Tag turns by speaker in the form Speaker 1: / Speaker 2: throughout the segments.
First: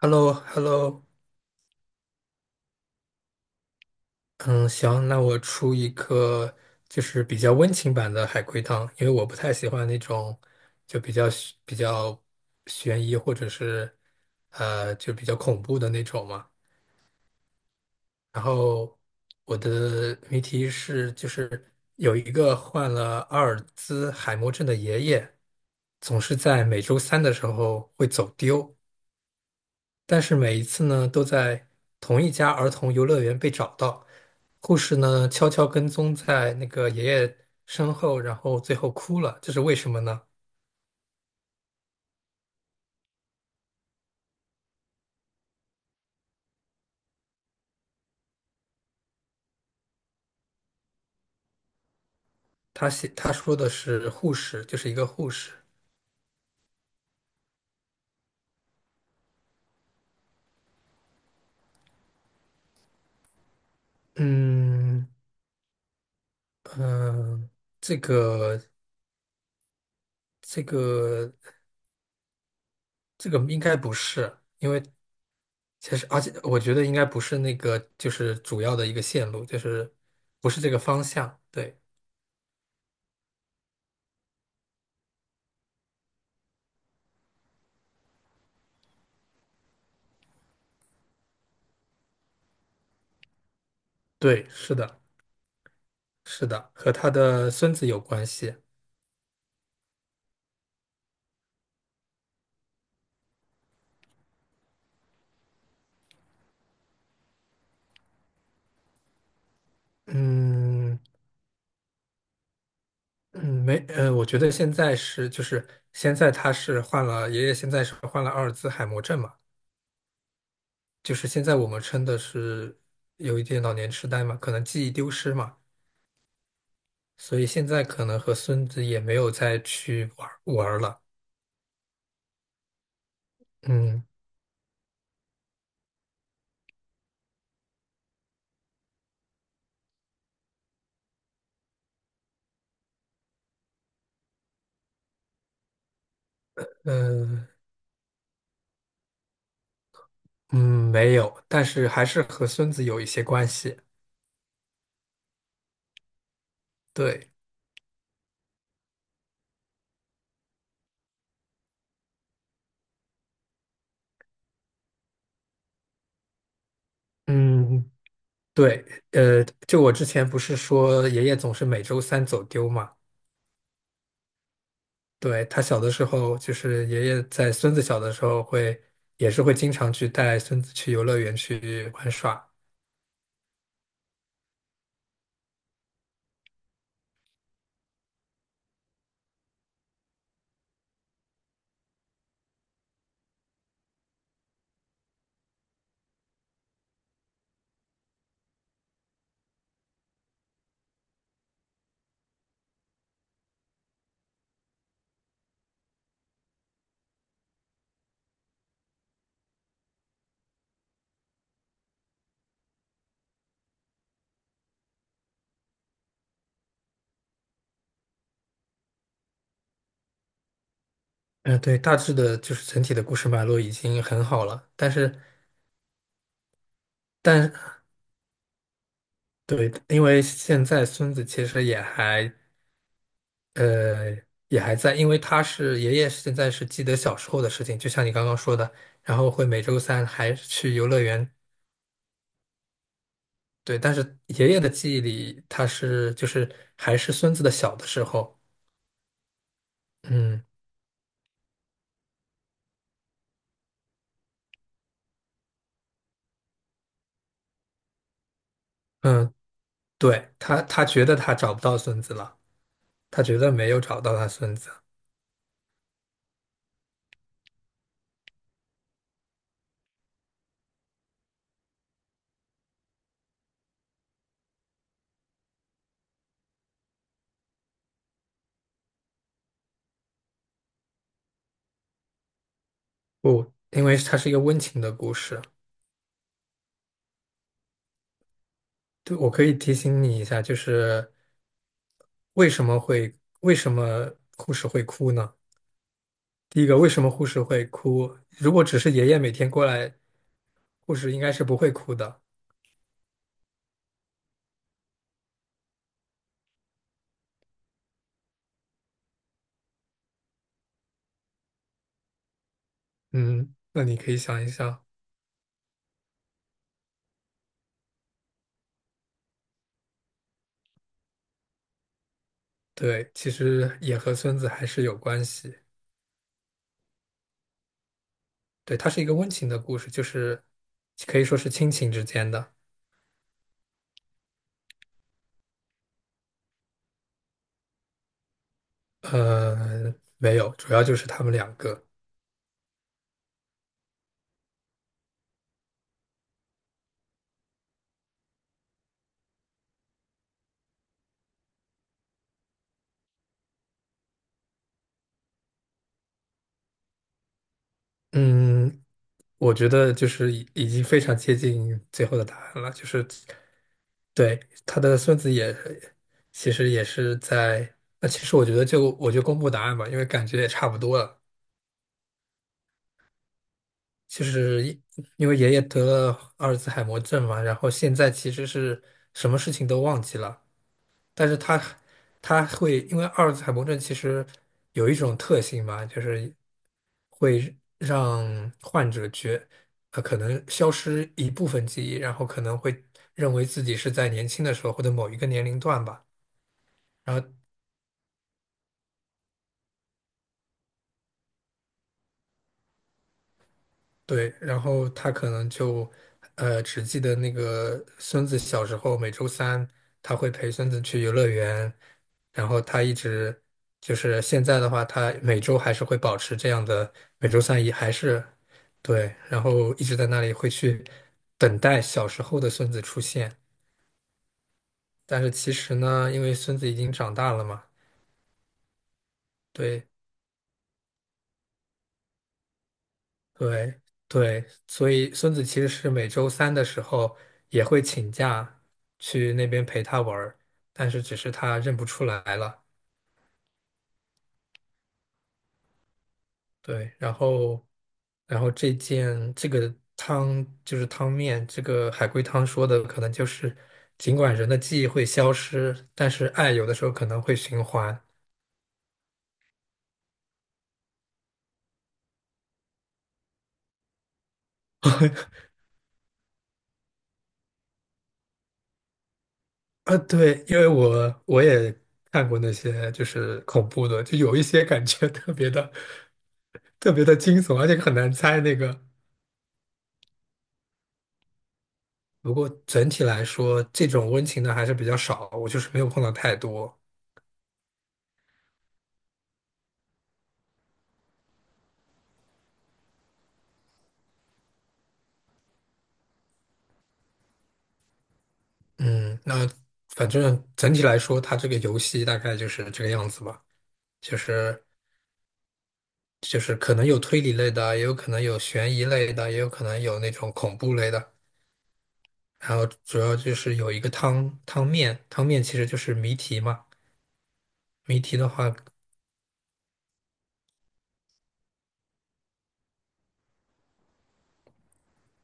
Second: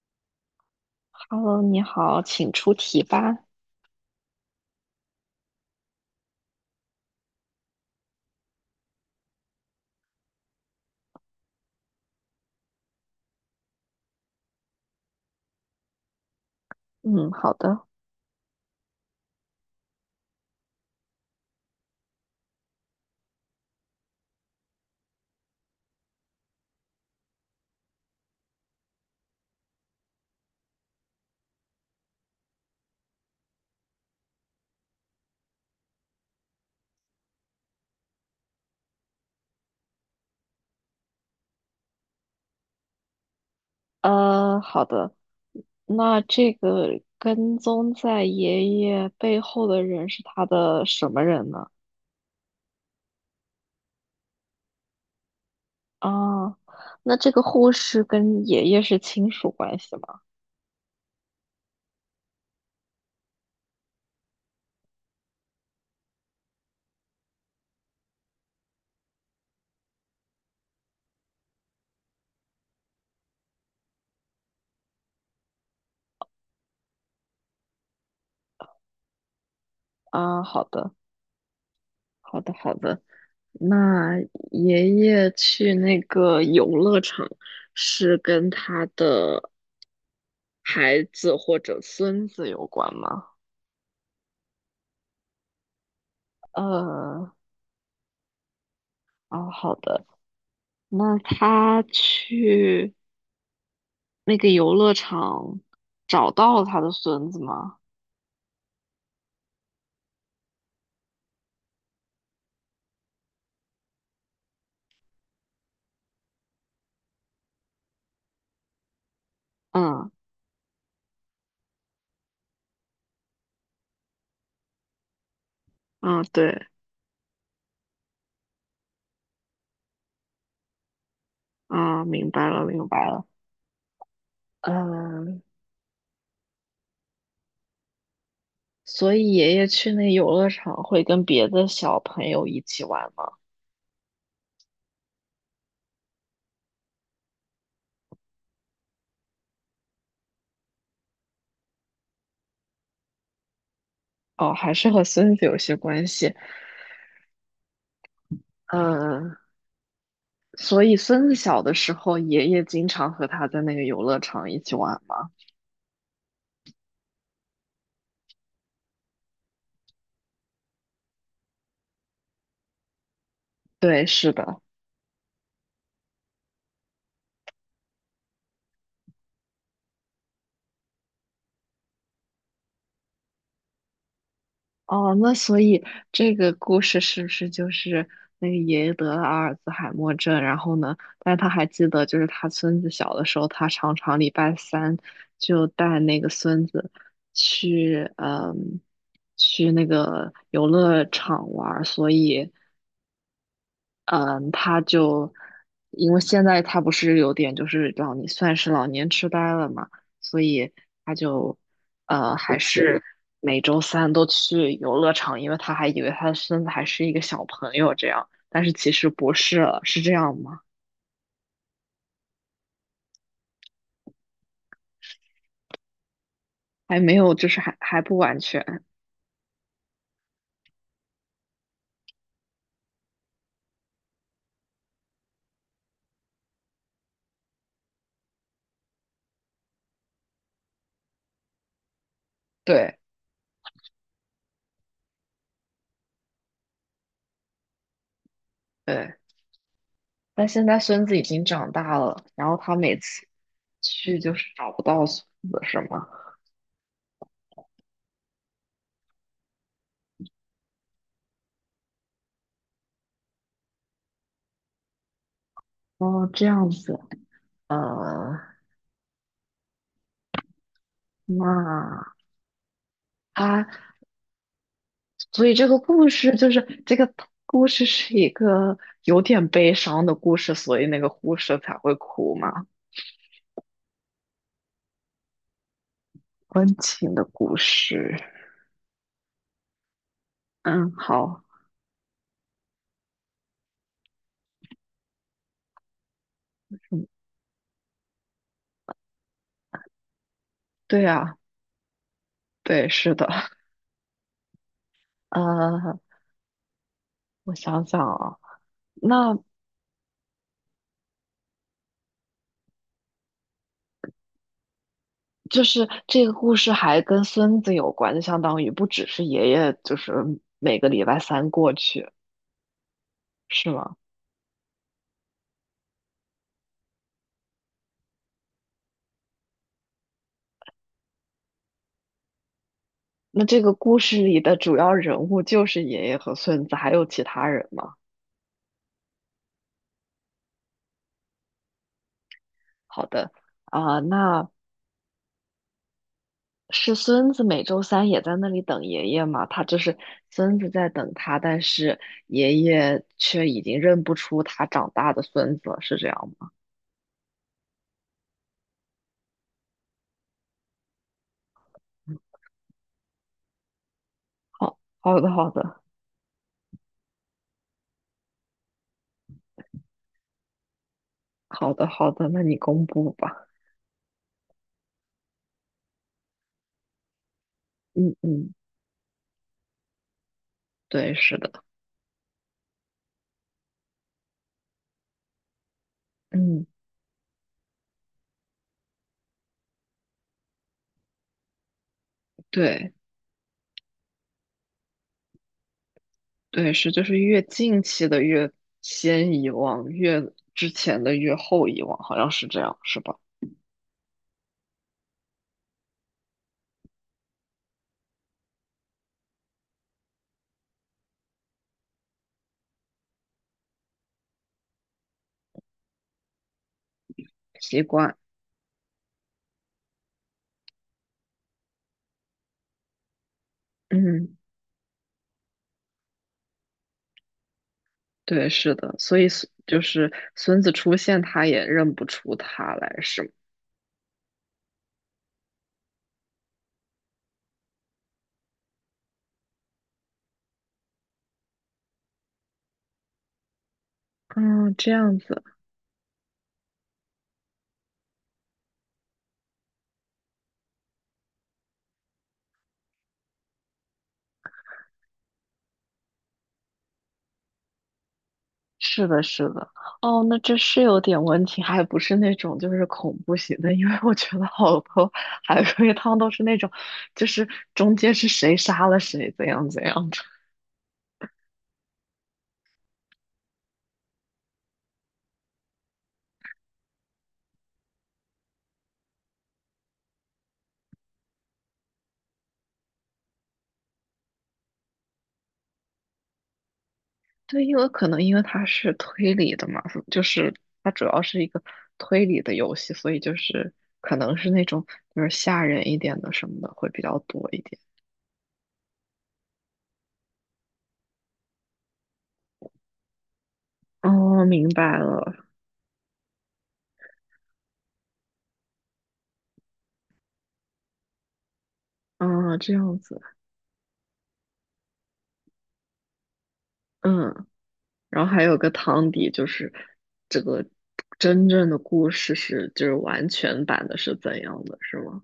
Speaker 1: h e l l o h e l l o
Speaker 2: Hello，你好，请出题吧。
Speaker 1: 嗯，行，那我出一个就是比较温情版的海龟汤，因为我不太喜欢那种就比较悬悬疑或者是就比较恐怖的那种嘛。
Speaker 2: 嗯，好的。
Speaker 1: 然后我的谜题是，就是有一个患了阿尔兹海默症的爷爷，总是在每周三的时候会走丢，但是每一次呢都在同一家儿童游乐园被找到。护士呢悄悄跟踪在那个爷爷身后，然后最后哭了，这是为什么呢？
Speaker 2: 好的，那这个跟踪在爷爷背后的人是他的什么人呢？
Speaker 1: 他写他说的是护士，就是一个护士。
Speaker 2: 啊，那这个护士跟爷爷是亲属关系吗？
Speaker 1: 嗯。嗯，这个这个这个应该不是，因为其实而且我觉得应该不是那个就是主要的一个线路，就是
Speaker 2: 啊，
Speaker 1: 不是
Speaker 2: 好
Speaker 1: 这个
Speaker 2: 的，
Speaker 1: 方向。对。
Speaker 2: 好的，好的。那爷爷去那个游乐场是跟他的孩子或者孙子有关吗？
Speaker 1: 对，是的，是的，和他
Speaker 2: 呃，
Speaker 1: 的孙子有关系。
Speaker 2: 哦，好的。那他去那个游乐场找到了他的孙子吗？
Speaker 1: 嗯。嗯，没，我觉得现在是就是现在他是患了，爷爷现在是患了阿尔兹海默症嘛，
Speaker 2: 嗯
Speaker 1: 就是现在我们称的是有一点老年痴呆嘛，可能记忆丢失嘛，
Speaker 2: 嗯，对，
Speaker 1: 所以现在可能和孙子也没有再去玩儿了。
Speaker 2: 啊，明白了明白了。
Speaker 1: 嗯，
Speaker 2: 嗯，所以爷爷去那游乐场会跟别的小朋友一起玩吗？
Speaker 1: 呃，嗯，没有，但是还是和孙子有一些关系。
Speaker 2: 哦，还是和孙子有些关系。
Speaker 1: 对。
Speaker 2: 嗯，所以孙子小的时候，爷爷经常和他在那个游乐场一起玩吗？
Speaker 1: 嗯，对，就我之前不是说爷爷总是每周三走丢嘛。
Speaker 2: 对，是的。
Speaker 1: 对，他小的时候，就是爷爷在孙子小的时候会，也是会经常去带孙子去游乐园去玩耍。
Speaker 2: 哦，那所以这个故事是不是就是那个爷爷得了阿尔兹海默症，然后呢，但是他还记得，就是他孙子小的时候，他常常礼拜三就带那个孙子去，去那个游乐场玩儿，所以嗯，他就因为现在他不是有点就是老年，算是老年痴呆了嘛，所以他就还是每周三都去游乐场，因为他还以为他的孙子还是一个小朋友这样，但是其实不是了，是这样吗？
Speaker 1: 嗯，对，大致的就是整体的故事脉络已经很好了，但是，
Speaker 2: 还没有，就
Speaker 1: 但
Speaker 2: 是还不完全，
Speaker 1: 对，因为现在孙子其实也还，呃，也还在，因为他是爷爷现在是记得小时候的事情，就像你刚刚说的，然后会每周三还去游乐园。
Speaker 2: 对
Speaker 1: 对，但是爷爷的记忆里，他是就是还是孙子的小的时候。
Speaker 2: 对，
Speaker 1: 嗯。
Speaker 2: 但现在孙子已经长大了，然后他每次去就是找不到孙子是吗？
Speaker 1: 嗯，对，他觉得他找不到孙子了，他觉得没有找到他孙子。
Speaker 2: 哦，这样子，嗯，那。所以这个故事就是这个故事是一个有点悲伤的故事，所以那个护士才会哭嘛，
Speaker 1: 不，因为他是一个温情的故事。
Speaker 2: 温情的故事。
Speaker 1: 对，我可以提醒你一下，就
Speaker 2: 嗯，
Speaker 1: 是
Speaker 2: 好，
Speaker 1: 为什么会，为什么护士会哭呢？第一个，为什
Speaker 2: 嗯，
Speaker 1: 么护士会哭？如果只是爷爷每天过来，护
Speaker 2: 对
Speaker 1: 士应该
Speaker 2: 啊，
Speaker 1: 是不会哭的。
Speaker 2: 对，是的，呃，我想想啊，那
Speaker 1: 嗯，那你可以想一想。
Speaker 2: 就是这个故事还跟孙子有关，就相当于不只是爷爷，就是每个礼拜三过去，
Speaker 1: 对，其
Speaker 2: 是
Speaker 1: 实
Speaker 2: 吗？
Speaker 1: 也和孙子还是有关系。对，它是一个温情的故事，就是可以说是亲情之间的。
Speaker 2: 那这个故事里的主要人物就是爷爷和孙子，还有其他人吗？
Speaker 1: 呃，没有，主要就是他们两个。
Speaker 2: 好的。啊，那是孙子每周三也在那里等爷爷嘛，他就是孙子在等他，但是爷爷却已经认不出他长大的孙子了，是这样吗？
Speaker 1: 嗯，我觉得就是已经非常接近最后的答案了，就是对
Speaker 2: 好，
Speaker 1: 他的孙
Speaker 2: 好的，
Speaker 1: 子
Speaker 2: 好
Speaker 1: 也
Speaker 2: 的，
Speaker 1: 其实也是在。那其实我觉得我就公布答案吧，因为感觉也差不多了。
Speaker 2: 好的，好的，那你公布吧。
Speaker 1: 就是一因为爷爷得了阿尔兹海默症嘛，然后现在
Speaker 2: 嗯
Speaker 1: 其实
Speaker 2: 嗯，
Speaker 1: 是什么事情都忘记了，
Speaker 2: 对，
Speaker 1: 但是
Speaker 2: 是的，
Speaker 1: 他会因为阿尔兹海默症其实有一种特性嘛，就是。
Speaker 2: 嗯，
Speaker 1: 会让患者觉，呃，可能消失一部分记忆，然后可能会
Speaker 2: 对
Speaker 1: 认为自己是在年轻的时候或者某一个年龄段吧。
Speaker 2: 对是，就是越近期的越先遗忘，越之前的越后遗忘，好像是这样，是吧？
Speaker 1: 对，然后他可能就只记得那个孙子小时候每周三他会陪孙子去游乐园，然后他一直就是现在的话，他每周还是会保持这样的，每周三也
Speaker 2: 习
Speaker 1: 还
Speaker 2: 惯，
Speaker 1: 是对，然后一直在那里会去等待小时候的孙子出现。
Speaker 2: 嗯，
Speaker 1: 但是其实呢，因为孙子已经长大了嘛，
Speaker 2: 对，是的，所以孙就
Speaker 1: 对
Speaker 2: 是孙子出现，他也认不出他来，是吗？
Speaker 1: 对对，所以孙子其实是每周三的时候也会请假去那边陪他玩儿，但是只是他认不出来了。
Speaker 2: 嗯，这样子，
Speaker 1: 对，然后这个汤就是汤面，这个海龟汤说的可能就是，尽管人的记忆会消失，但是爱有的时候可能会循环。
Speaker 2: 是的，是的，哦，那这是有点问题，还不是那种就是恐怖型的，因为我觉得好多海龟汤都是那种，就是中间是谁杀了谁，怎样怎
Speaker 1: 啊，
Speaker 2: 样的。
Speaker 1: 对，因为我也看过那些就是恐怖的，就有一些感觉特别的惊悚，而且很难猜那个。不过整体来说，这种温情的还是比较少，我就是没有碰到太多。
Speaker 2: 对，因为可能因为它是推理的嘛，就是它主要是一个推理的游戏，所以就是可能是那种就是吓人一点的什么的会比较多一点。
Speaker 1: 嗯，那反正整体来说，它这个游戏大概就是这个样子吧，就
Speaker 2: 哦，
Speaker 1: 是
Speaker 2: 明白了，
Speaker 1: 就是可能有推理类的，也有可能有悬疑类的，也有可能有那种恐怖类的。然
Speaker 2: 啊，
Speaker 1: 后
Speaker 2: 这样
Speaker 1: 主要
Speaker 2: 子，
Speaker 1: 就是有一个汤面，汤面其实就是谜题嘛。
Speaker 2: 嗯。
Speaker 1: 谜题
Speaker 2: 然
Speaker 1: 的
Speaker 2: 后还
Speaker 1: 话，
Speaker 2: 有个汤底，就是这个真正的故事是就是完全版的是怎样的，是吗？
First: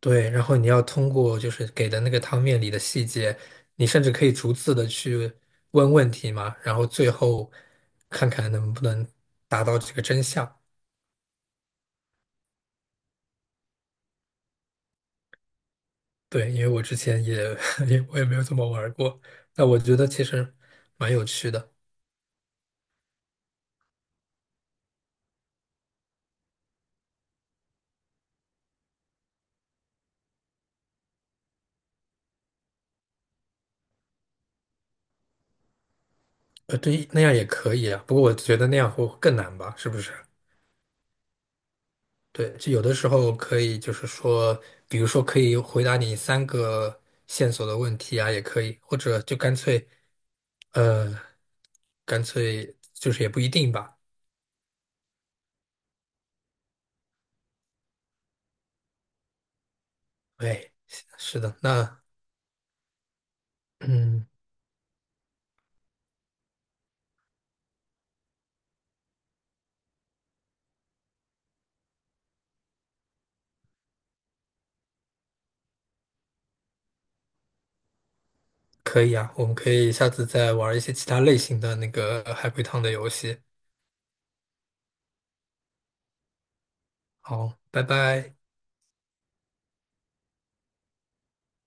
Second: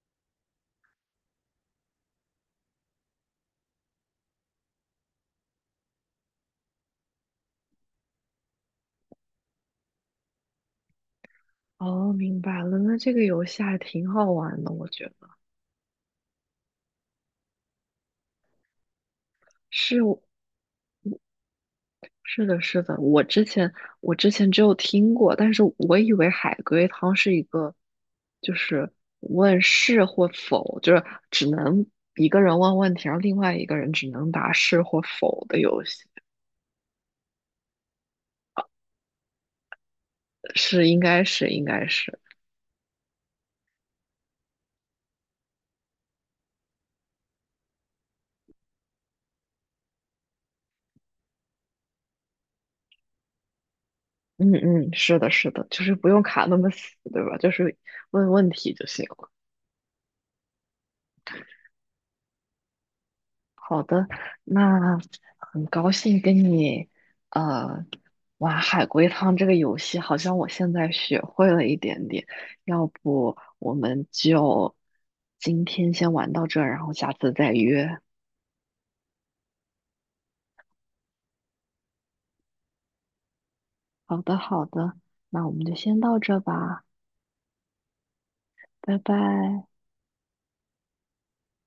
Speaker 1: 对，然后你要通过就是给的那个汤面里的细节，你甚至可以逐字的去问问题嘛，然后最后看看能不能达到这个真相。
Speaker 2: 哦，明白了。那这个游戏还挺好玩的，我觉得
Speaker 1: 对，因为我之前也 我也没有怎么玩儿过，那我觉
Speaker 2: 是
Speaker 1: 得
Speaker 2: 我
Speaker 1: 其实蛮有趣的。
Speaker 2: 是的，是的。我之前只有听过，但是我以为海龟汤是一个，就是问是或否，就是只能一个人问问题，然后另外一个人只能答是或否的游戏。
Speaker 1: 对，那样也可以啊，不过我觉得那样会更难吧，是不是？
Speaker 2: 是，应该是，应该是。
Speaker 1: 对，就有的时候可以，就是说，比如说可以回答你三个线索的问题啊，也可以，或者就干脆呃，干脆就是也不一定吧。
Speaker 2: 嗯嗯，是的，是的，就是不用卡那么死，对吧？就是问问题就行了。
Speaker 1: 哎，是的，那
Speaker 2: 好的，
Speaker 1: 嗯，
Speaker 2: 那很高兴跟你呃玩海龟汤这个游戏，好像我现在学会了一点点。要不我们就今天先玩到这儿，然后下次再约。
Speaker 1: 可以啊，我们可以下次再玩一些其他类型的那个海龟汤的游戏。
Speaker 2: 好的，好的，那我们就先到这吧，
Speaker 1: 好，拜拜。
Speaker 2: 拜拜。